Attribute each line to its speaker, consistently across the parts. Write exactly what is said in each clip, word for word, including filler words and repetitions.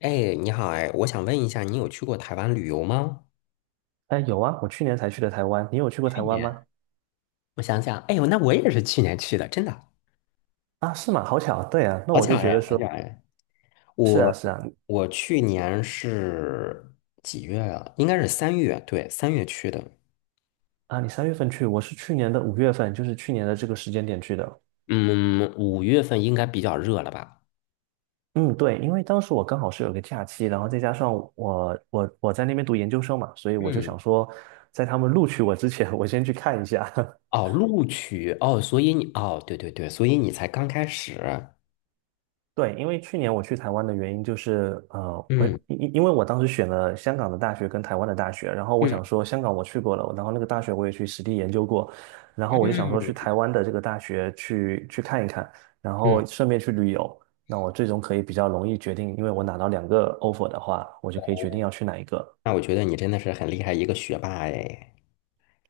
Speaker 1: 哎，你好哎，我想问一下，你有去过台湾旅游吗？
Speaker 2: 哎，有啊，我去年才去的台湾，你有去过
Speaker 1: 去
Speaker 2: 台湾
Speaker 1: 年，
Speaker 2: 吗？
Speaker 1: 我想想，哎呦，那我也是去年去的，真的，
Speaker 2: 啊，是吗？好巧，对啊，那
Speaker 1: 好
Speaker 2: 我就
Speaker 1: 巧
Speaker 2: 觉
Speaker 1: 哎，
Speaker 2: 得
Speaker 1: 好
Speaker 2: 说，
Speaker 1: 巧哎！
Speaker 2: 是啊，
Speaker 1: 我
Speaker 2: 是啊，
Speaker 1: 我去年是几月啊？应该是三月，对，三月去的。
Speaker 2: 啊，你三月份去，我是去年的五月份，就是去年的这个时间点去的。
Speaker 1: 嗯，五月份应该比较热了吧？
Speaker 2: 嗯，对，因为当时我刚好是有个假期，然后再加上我我我在那边读研究生嘛，所以我就
Speaker 1: 嗯，
Speaker 2: 想说，在他们录取我之前，我先去看一下。
Speaker 1: 哦，录取哦，所以你哦，对对对，所以你才刚开始。
Speaker 2: 对，因为去年我去台湾的原因就是，呃，我
Speaker 1: 嗯
Speaker 2: 因因因为我当时选了香港的大学跟台湾的大学，然后我
Speaker 1: 嗯
Speaker 2: 想说香港我去过了，然后那个大学我也去实地研究过，然后我就想说去台湾的这个大学去去看一看，然
Speaker 1: 嗯，
Speaker 2: 后顺便去旅游，那我最终可以比较容易决定，因为我拿到两个 offer 的话，我就可以决定要去哪一个。
Speaker 1: 那我觉得你真的是很厉害一个学霸哎。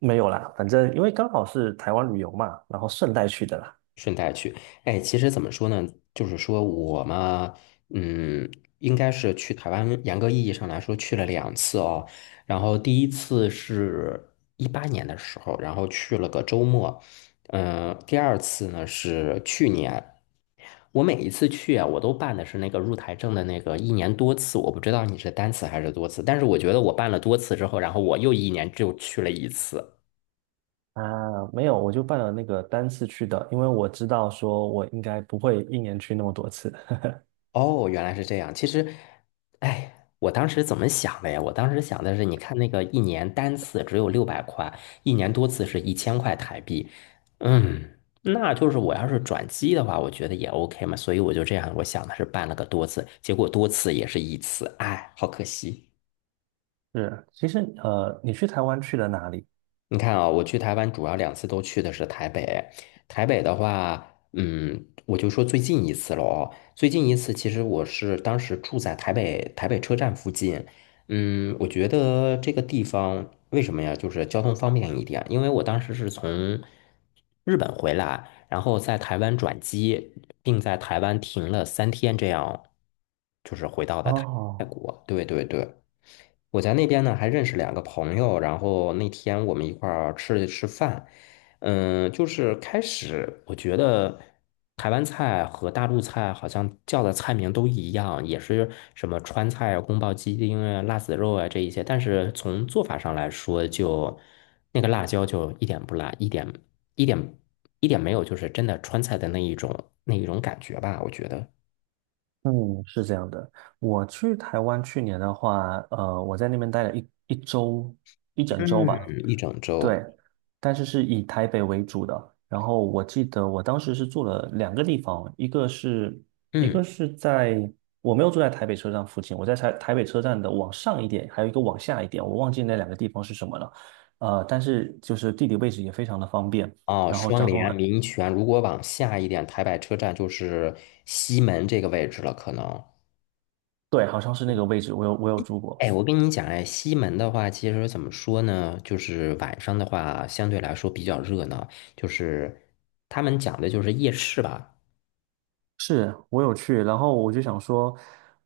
Speaker 2: 没有啦，反正因为刚好是台湾旅游嘛，然后顺带去的啦。
Speaker 1: 顺带去，哎，其实怎么说呢？就是说我嘛，嗯，应该是去台湾，严格意义上来说去了两次哦。然后第一次是一八年的时候，然后去了个周末，嗯、第二次呢是去年。我每一次去啊，我都办的是那个入台证的那个一年多次，我不知道你是单次还是多次，但是我觉得我办了多次之后，然后我又一年就去了一次。
Speaker 2: 啊，没有，我就办了那个单次去的，因为我知道说我应该不会一年去那么多次。
Speaker 1: 哦，原来是这样。其实，哎，我当时怎么想的呀？我当时想的是，你看那个一年单次只有六百块，一年多次是一千块台币。嗯，那就是我要是转机的话，我觉得也 OK 嘛。所以我就这样，我想的是办了个多次，结果多次也是一次，哎，好可惜。
Speaker 2: 是，其实呃，你去台湾去了哪里？
Speaker 1: 你看啊，我去台湾主要两次都去的是台北。台北的话，嗯，我就说最近一次了哦。最近一次，其实我是当时住在台北台北车站附近。嗯，我觉得这个地方为什么呀？就是交通方便一点，因为我当时是从日本回来，然后在台湾转机，并在台湾停了三天，这样就是回到的台。泰
Speaker 2: 哦，
Speaker 1: 国，对对对。我在那边呢还认识两个朋友，然后那天我们一块儿吃了吃饭，嗯，就是开始我觉得台湾菜和大陆菜好像叫的菜名都一样，也是什么川菜啊、宫保鸡丁啊、辣子肉啊这一些，但是从做法上来说就，那个辣椒就一点不辣，一点一点一点没有，就是真的川菜的那一种那一种感觉吧，我觉得，
Speaker 2: 嗯，是这样的。我去台湾去年的话，呃，我在那边待了一一周，一整周
Speaker 1: 嗯，
Speaker 2: 吧。
Speaker 1: 一整周，
Speaker 2: 对，但是是以台北为主的。然后我记得我当时是住了两个地方，一个是一
Speaker 1: 嗯。
Speaker 2: 个是在，我没有住在台北车站附近，我在台台北车站的往上一点，还有一个往下一点，我忘记那两个地方是什么了。呃，但是就是地理位置也非常的方便，
Speaker 1: 啊，
Speaker 2: 然后
Speaker 1: 双
Speaker 2: 交通
Speaker 1: 联
Speaker 2: 很，
Speaker 1: 民权，如果往下一点，台北车站就是西门这个位置了，可能。
Speaker 2: 对，好像是那个位置，我有我有住过，
Speaker 1: 哎，我跟你讲，哎，西门的话，其实怎么说呢？就是晚上的话，相对来说比较热闹，就是他们讲的就是夜市吧。
Speaker 2: 是我有去，然后我就想说，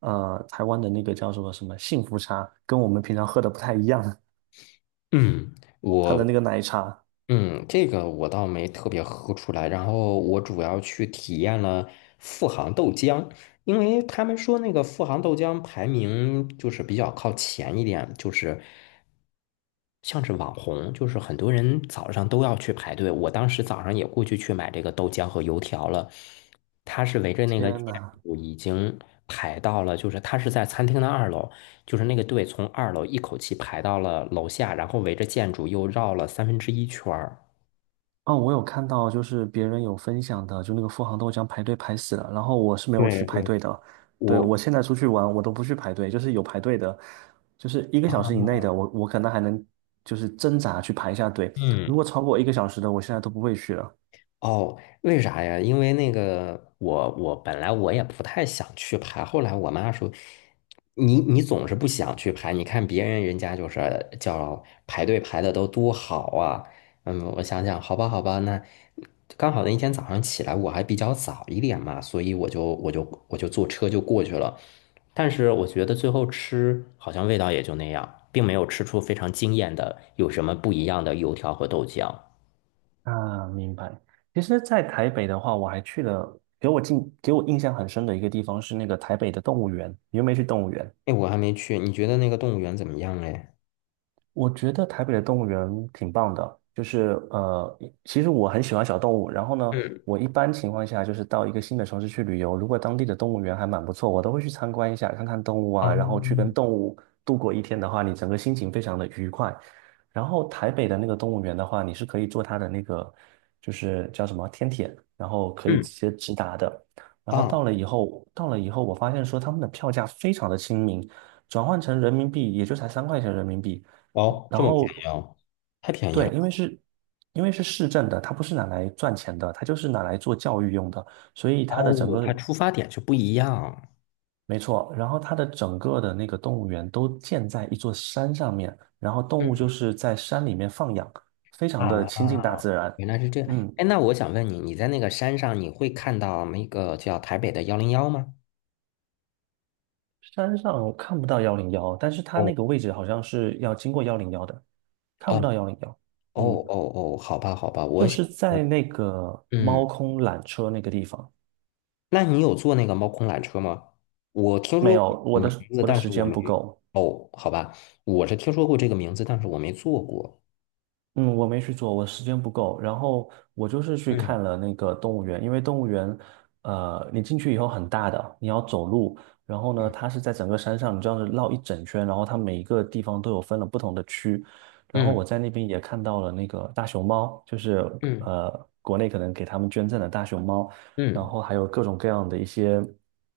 Speaker 2: 呃，台湾的那个叫什么什么幸福茶，跟我们平常喝的不太一样，
Speaker 1: 嗯，
Speaker 2: 它
Speaker 1: 我
Speaker 2: 的那个奶茶，
Speaker 1: 嗯，这个我倒没特别喝出来，然后我主要去体验了富航豆浆，因为他们说那个富航豆浆排名就是比较靠前一点，就是像是网红，就是很多人早上都要去排队。我当时早上也过去去买这个豆浆和油条了，他是围着那个建
Speaker 2: 天呐！
Speaker 1: 筑已经排到了，就是他是在餐厅的二楼，就是那个队从二楼一口气排到了楼下，然后围着建筑又绕了三分之一圈儿。
Speaker 2: 哦，我有看到，就是别人有分享的，就那个富航豆浆排队排死了，然后我是没有去
Speaker 1: 对
Speaker 2: 排
Speaker 1: 对，
Speaker 2: 队的。对，
Speaker 1: 我
Speaker 2: 我现在出去玩，我都不去排队，就是有排队的，就是一个小时以内的，我我可能还能就是挣扎去排一下队。如果
Speaker 1: 嗯，
Speaker 2: 超过一个小时的，我现在都不会去了。
Speaker 1: 哦，为啥呀？因为那个我我本来我也不太想去排，后来我妈说，你你总是不想去排，你看别人人家就是叫排队排的都多好啊。嗯，我想想，好吧好吧，那刚好那一天早上起来我还比较早一点嘛，所以我就我就我就坐车就过去了。但是我觉得最后吃好像味道也就那样，并没有吃出非常惊艳的有什么不一样的油条和豆浆。
Speaker 2: 啊，明白。其实，在台北的话，我还去了，给我印给我印象很深的一个地方是那个台北的动物园。你有没有去动物园？
Speaker 1: 哎，我还没去，你觉得那个动物园怎么样嘞？
Speaker 2: 我觉得台北的动物园挺棒的，就是呃，其实我很喜欢小动物。然后呢，
Speaker 1: 嗯
Speaker 2: 我一般情况下就是到一个新的城市去旅游，如果当地的动物园还蛮不错，我都会去参观一下，看看动物啊，
Speaker 1: 啊，
Speaker 2: 然后去跟动物度过一天的话，你整个心情非常的愉快。然后台北的那个动物园的话，你是可以坐它的那个就是叫什么天铁，然后可以
Speaker 1: 嗯
Speaker 2: 直接直达的。然后
Speaker 1: 啊，
Speaker 2: 到了以后，到了以后，我发现说他们的票价非常的亲民，转换成人民币也就才三块钱人民币。
Speaker 1: 哦，
Speaker 2: 然
Speaker 1: 这么便宜
Speaker 2: 后
Speaker 1: 哦，太便宜
Speaker 2: 对，
Speaker 1: 了吧
Speaker 2: 因为是，因为是市政的，它不是拿来赚钱的，它就是拿来做教育用的，所以它的整
Speaker 1: 哦，
Speaker 2: 个，
Speaker 1: 它出发点是不一样。
Speaker 2: 没错，然后它的整个的那个动物园都建在一座山上面，然后动物就
Speaker 1: 嗯，
Speaker 2: 是在山里面放养，非常的
Speaker 1: 啊，
Speaker 2: 亲近大自然。
Speaker 1: 原来是这样。
Speaker 2: 嗯，
Speaker 1: 哎，那我想问你，你在那个山上，你会看到那个叫台北的幺零幺吗？
Speaker 2: 山上我看不到幺零幺，但是它
Speaker 1: 哦
Speaker 2: 那个位置好像是要经过幺零幺的，看
Speaker 1: 哦
Speaker 2: 不到幺零幺。
Speaker 1: 哦
Speaker 2: 嗯，
Speaker 1: 哦哦，好吧好吧，我
Speaker 2: 就
Speaker 1: 想，
Speaker 2: 是在那个
Speaker 1: 嗯，
Speaker 2: 猫空缆车那个地方。
Speaker 1: 那你有坐那个猫空缆车吗？我听
Speaker 2: 没
Speaker 1: 说过
Speaker 2: 有，我
Speaker 1: 这个名
Speaker 2: 的
Speaker 1: 字，
Speaker 2: 我的
Speaker 1: 但
Speaker 2: 时
Speaker 1: 是我
Speaker 2: 间
Speaker 1: 没。
Speaker 2: 不够。
Speaker 1: 哦，好吧，我是听说过这个名字，但是我没坐过。
Speaker 2: 嗯，我没去做，我时间不够。然后我就是去
Speaker 1: 嗯。
Speaker 2: 看了那个动物园，因为动物园，呃，你进去以后很大的，你要走路。然后呢，它是在整个山上，你这样子绕一整圈，然后它每一个地方都有分了不同的区。然后我
Speaker 1: 嗯
Speaker 2: 在那边也看到了那个大熊猫，就是
Speaker 1: 嗯
Speaker 2: 呃，国内可能给他们捐赠的大熊猫，然
Speaker 1: 嗯
Speaker 2: 后还有各种各样的一些。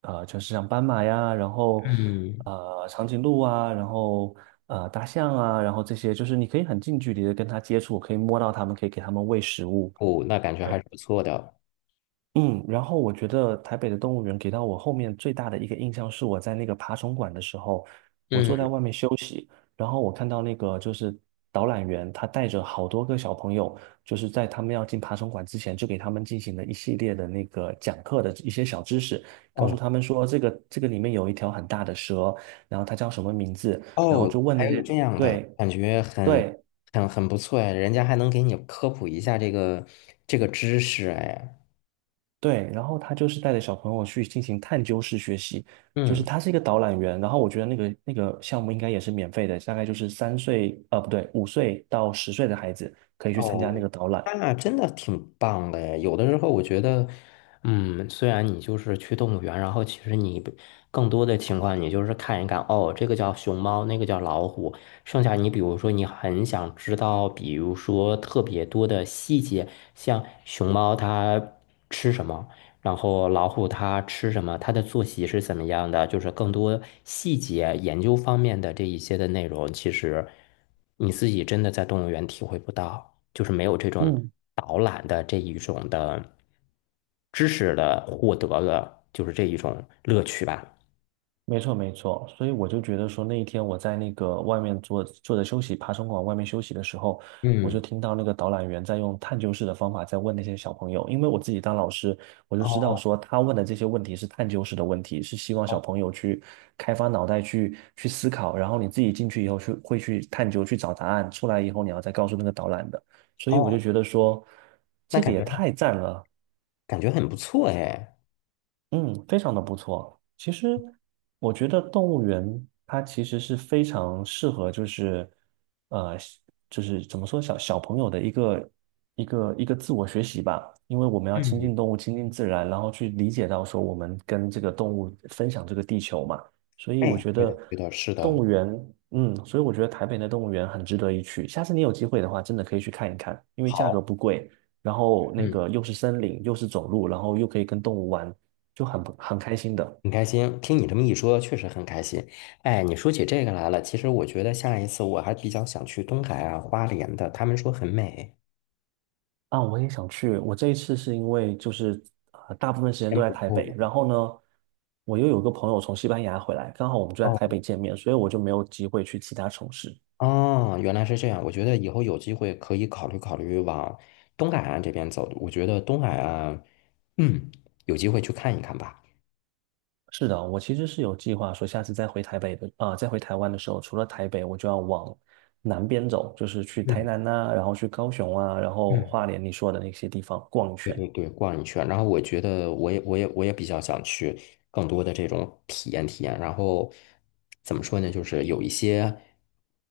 Speaker 2: 呃城是像斑马呀，然后
Speaker 1: 嗯，
Speaker 2: 呃长颈鹿啊，然后呃大象啊，然后这些就是你可以很近距离的跟它接触，可以摸到它们，可以给它们喂食物。
Speaker 1: 哦，那感觉还
Speaker 2: 对，
Speaker 1: 是不错的。
Speaker 2: 嗯，然后我觉得台北的动物园给到我后面最大的一个印象是我在那个爬虫馆的时候。
Speaker 1: 嗯，
Speaker 2: 然后我看到那个就是导览员，他带着好多个小朋友，就是在他们要进爬虫馆之前，就给他们进行了一系列的那个讲课的一些小知识，告诉
Speaker 1: 哦
Speaker 2: 他们说这个这个里面有一条很大的蛇，然后它叫什么名字，然后
Speaker 1: 哦，
Speaker 2: 就问那
Speaker 1: 还有
Speaker 2: 些
Speaker 1: 这样的
Speaker 2: 对
Speaker 1: 感觉很
Speaker 2: 对
Speaker 1: 很很不错哎，人家还能给你科普一下这个这个知识哎。
Speaker 2: 对，然后他就是带着小朋友去进行探究式学习，就是
Speaker 1: 嗯。
Speaker 2: 他是一个导览员，然后我觉得那个那个项目应该也是免费的，大概就是三岁呃不对五岁到十岁的孩子可以去参
Speaker 1: 哦，
Speaker 2: 加那个导览。
Speaker 1: 那真的挺棒的诶。有的时候我觉得，嗯，虽然你就是去动物园，然后其实你不更多的情况，你就是看一看，哦，这个叫熊猫，那个叫老虎。剩下你比如说你很想知道，比如说特别多的细节，像熊猫它吃什么，然后老虎它吃什么，它的作息是怎么样的，就是更多细节研究方面的这一些的内容，其实你自己真的在动物园体会不到。就是没有这种
Speaker 2: 嗯。
Speaker 1: 导览的这一种的知识的获得的，就是这一种乐趣吧。
Speaker 2: 没错，没错，所以我就觉得说，那一天我在那个外面坐坐着休息，爬虫馆外面休息的时候，我就
Speaker 1: 嗯，
Speaker 2: 听到那个导览员在用探究式的方法在问那些小朋友，因为我自己当老师，我就知道
Speaker 1: 哦
Speaker 2: 说他问的这些问题是探究式的问题，是希望小
Speaker 1: 哦
Speaker 2: 朋友去开发脑袋去去思考，然后你自己进去以后去会去探究去找答案，出来以后你要再告诉那个导览的，所以我就
Speaker 1: 哦，
Speaker 2: 觉得说，
Speaker 1: 那
Speaker 2: 这个
Speaker 1: 感
Speaker 2: 也
Speaker 1: 觉
Speaker 2: 太赞了。
Speaker 1: 感觉很不错哎。
Speaker 2: 嗯，非常的不错。其实我觉得动物园它其实是非常适合，就是呃，就是怎么说小小朋友的一个一个一个自我学习吧。因为我们要亲
Speaker 1: 嗯，
Speaker 2: 近动物，亲近自然，然后去理解到说我们跟这个动物分享这个地球嘛。所以我
Speaker 1: 哎，
Speaker 2: 觉
Speaker 1: 对
Speaker 2: 得
Speaker 1: 的对的，是
Speaker 2: 动
Speaker 1: 的，
Speaker 2: 物园，嗯，所以我觉得台北的动物园很值得一去。下次你有机会的话，真的可以去看一看，因为价格
Speaker 1: 好，
Speaker 2: 不贵。然后那
Speaker 1: 嗯，
Speaker 2: 个又是森林，又是走路，然后又可以跟动物玩，就很不很开心的
Speaker 1: 很开心，听你这么一说，确实很开心。哎，你说起这个来了，其实我觉得下一次我还比较想去东海啊、花莲的，他们说很美，
Speaker 2: 啊！我也想去。我这一次是因为就是呃，大部分时间都
Speaker 1: 先
Speaker 2: 在
Speaker 1: 不
Speaker 2: 台
Speaker 1: 错
Speaker 2: 北，然
Speaker 1: 了。
Speaker 2: 后呢，我又有个朋友从西班牙回来，刚好我们就在台
Speaker 1: 哦。
Speaker 2: 北见面，所以我就没有机会去其他城市。
Speaker 1: 哦，原来是这样。我觉得以后有机会可以考虑考虑往东海岸这边走。我觉得东海岸，嗯，有机会去看一看吧。
Speaker 2: 是的，我其实是有计划说，下次再回台北的啊、再回台湾的时候，除了台北，我就要往南边走，就是去台
Speaker 1: 嗯
Speaker 2: 南呐、然后去高雄啊，然后花
Speaker 1: 嗯
Speaker 2: 莲你说的那些地方逛一
Speaker 1: 对
Speaker 2: 圈。
Speaker 1: 对对，逛一圈。然后我觉得我也我也我也比较想去更多的这种体验体验。然后怎么说呢？就是有一些，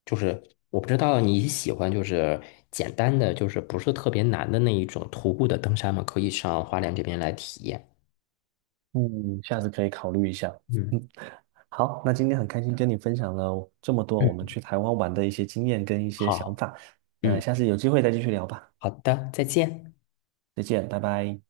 Speaker 1: 就是我不知道你喜欢就是简单的，就是不是特别难的那一种徒步的登山吗？可以上花莲这边来体验。
Speaker 2: 嗯，下次可以考虑一下。
Speaker 1: 嗯
Speaker 2: 好，那今天很开心跟你分享了这么多我
Speaker 1: 嗯，
Speaker 2: 们去台湾玩的一些经验跟一些想
Speaker 1: 好。
Speaker 2: 法，那
Speaker 1: 嗯。
Speaker 2: 下次有机会再继续聊吧，
Speaker 1: 好的，再见。
Speaker 2: 再见，拜拜。